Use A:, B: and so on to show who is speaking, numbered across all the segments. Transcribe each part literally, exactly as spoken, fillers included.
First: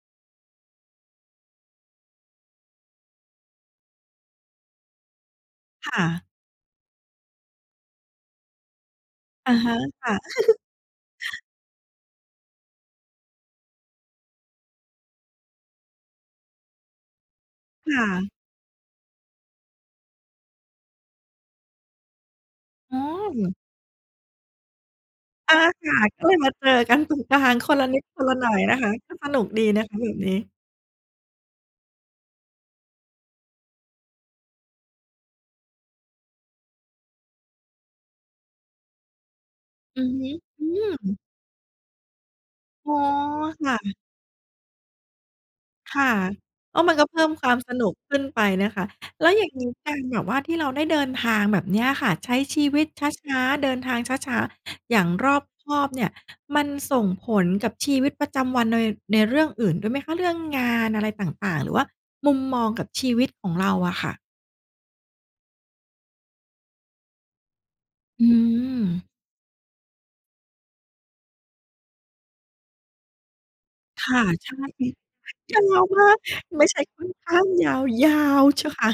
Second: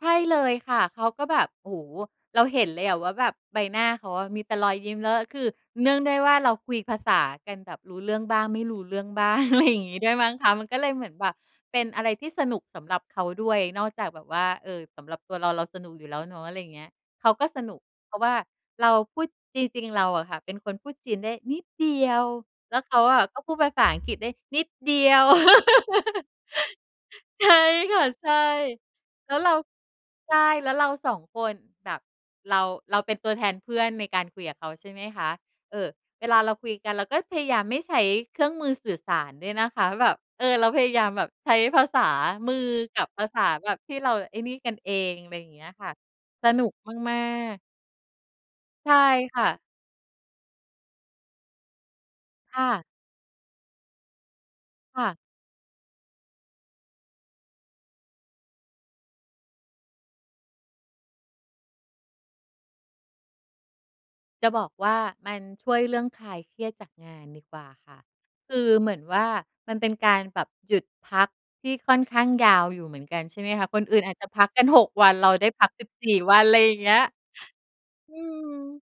A: ใช่เลยค่ะ เขาก็แบบ โอ้โอ เราเห็นเลยอะว่าแบบใบหน้าเขาอะมีแต่รอยยิ้ม แล้วก็คือ เน
B: ค
A: ื่อง
B: ่
A: ด้วย
B: ะ
A: ว่าเราคุยภาษากันแบบรู้เรื่องบ้างไม่รู้เรื่องบ้าง
B: อ
A: อ
B: ะ
A: ะไร
B: ฮ
A: อย
B: ะ
A: ่างงี้
B: ค
A: ด้ว
B: ่
A: ย
B: ะ
A: มั้งคะ มันก็เลยเหมือนแบบเป็นอะไรที่สนุกสำหรับเขาด้วย นอกจากแบบว่า เออ สำหรับตัวเรา เราสนุกอยู่แล้วเนาะ อะไรอย่างเงี้ย เขาก็สนุก
B: ค่
A: เพราะ
B: ะ
A: ว่าเราพูด จริง ๆ เราอะค่ะ เป็นคนพูดจีนได้นิดเดียว แล้วเ
B: อ
A: ข
B: ๋
A: าอะก็พู
B: อ
A: ดภาษาอังกฤษได้นิดเดียว
B: อาค่ะ ก็เลยมาเจอกันตรงกลา
A: ใช่
B: ง คนละ
A: ค
B: นิ
A: ่ะ
B: ดค
A: ใ
B: น
A: ช
B: ล
A: ่
B: ะหน่อยนะคะ ก็ส
A: แล้
B: น
A: ว
B: ุ
A: เ
B: ก
A: รา
B: ดีนะคะแบบน
A: ใช
B: ี
A: ่
B: ้
A: แล้วเรา สอง คนแบบ เรา เราเป็นตัวแทนเพื่อนในการคุยกับเขาใช่ไหมคะ เออ เวลาเราคุยกันเราก็พยายามไม่ใช้เครื่องมือสื่อสารด้วยนะคะ
B: อื
A: แบ
B: อ
A: บ
B: ฮึ
A: เออ
B: อ
A: เ
B: ื
A: ราพยายาม
B: ม
A: แบบใช้ภาษามือ
B: โอ้
A: กั
B: โฮ
A: บภาษา
B: ค
A: แบ
B: ่
A: บท
B: ะ
A: ี่เราไอ้นี่กันเอง อะไรอย่างเงี้ยค่ะ
B: ค่ะ
A: สนุก
B: ก็มันก็
A: ม
B: เ
A: า
B: พิ่มควา
A: ก
B: ม
A: ๆ
B: สนุกขึ้นไปนะคะ
A: ใช่
B: แล้ว
A: ค
B: อ
A: ่
B: ย
A: ะ
B: ่างงี้การแบบว่าที่เราได้เดินทางแบบนี้อะค่ะ ใช้
A: ค
B: ช
A: ่
B: ีว
A: ะ
B: ิตช้า ๆ เดินทางช้า ๆ อย
A: ค
B: ่า
A: ่
B: ง
A: ะ
B: รอบคอบเนี่ย มันส่งผลกับชีวิตประจำวันนอย ในเรื่องอื่นด้วยไหมคะ เรื่องงานอะไรต่าง ๆ หรือว่า มุมมองกับชีวิตของเราอะค่ะ?
A: จะบอกว่ามันช่วยเรื่องคลายเครียดจากงานดีกว่าค่ะ
B: อื
A: คือเหมือน
B: ม
A: ว่า มันเป็นการแบบหยุดพักที่ค่อนข้างยาวอยู่เหมือนกันใช่ไหมคะ คนอื่น
B: ค
A: อาจ
B: ่ะ
A: จะพั
B: ใ
A: ก
B: ช่
A: กัน หก วัน เราได้
B: ยา
A: พัก ส
B: ว
A: ิบ
B: ม
A: ส
B: า
A: ี
B: ก
A: ่ วัน อะไ
B: ไ
A: ร
B: ม่
A: อย
B: ใช
A: ่า
B: ่
A: งเงี
B: ค
A: ้
B: ่
A: ย
B: อนข้างยาว ยา
A: อื
B: ว
A: ม
B: เชียวค่ะ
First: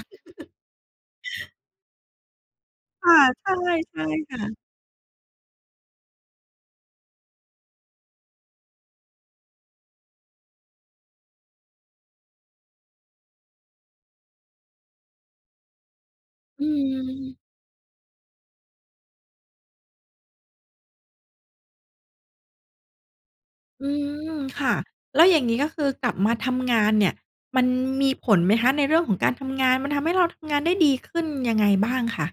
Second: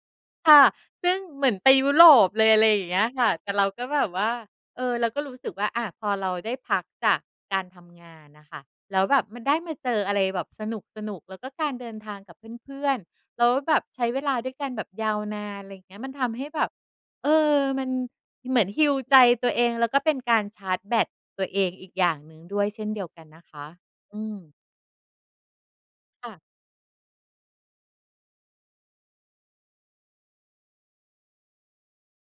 A: ค่ะ ซึ่งเหมือนไปยุโรปเลย อะไรอย่างเงี้
B: ค
A: ย
B: ่ะ
A: ค่ะ แ
B: ใช
A: ต่เราก็แบ
B: ่
A: บว่
B: ๆ
A: า
B: ค่ะ
A: เออ เราก็รู้สึกว่า อะ พอเราได้พักจากการทำงานอะค่ะ แล้วแบบมันได้มาเจออะไรแบบสนุก ๆ แล้วก็การเดินทางกับเพื่อน ๆ แล้วแบบใช้เวลาด้วยกันแบบยาวนาน อะไรอย่างเงี้ย มันทำให้แ
B: อ
A: บ
B: ื
A: บ เอ
B: ม
A: อ มันเหมือนฮีลใจตัวเอง แล้วก็เป็นการชาร์จแบตตัวเองอีกอย่างหนึ่งด้วยเช่นเดียวกันนะคะ
B: อื
A: อื
B: ม
A: ม
B: ค่ะ แล้วอย่างงี้ ก็คือกลับ
A: ค
B: ม
A: ่
B: า
A: ะ
B: ทำงานเนี่ย มันมีผลไหมคะในเรื่องของการทำงาน มันทำให้เราทำงานได้ดีขึ้นยังไงบ้างค่ะ?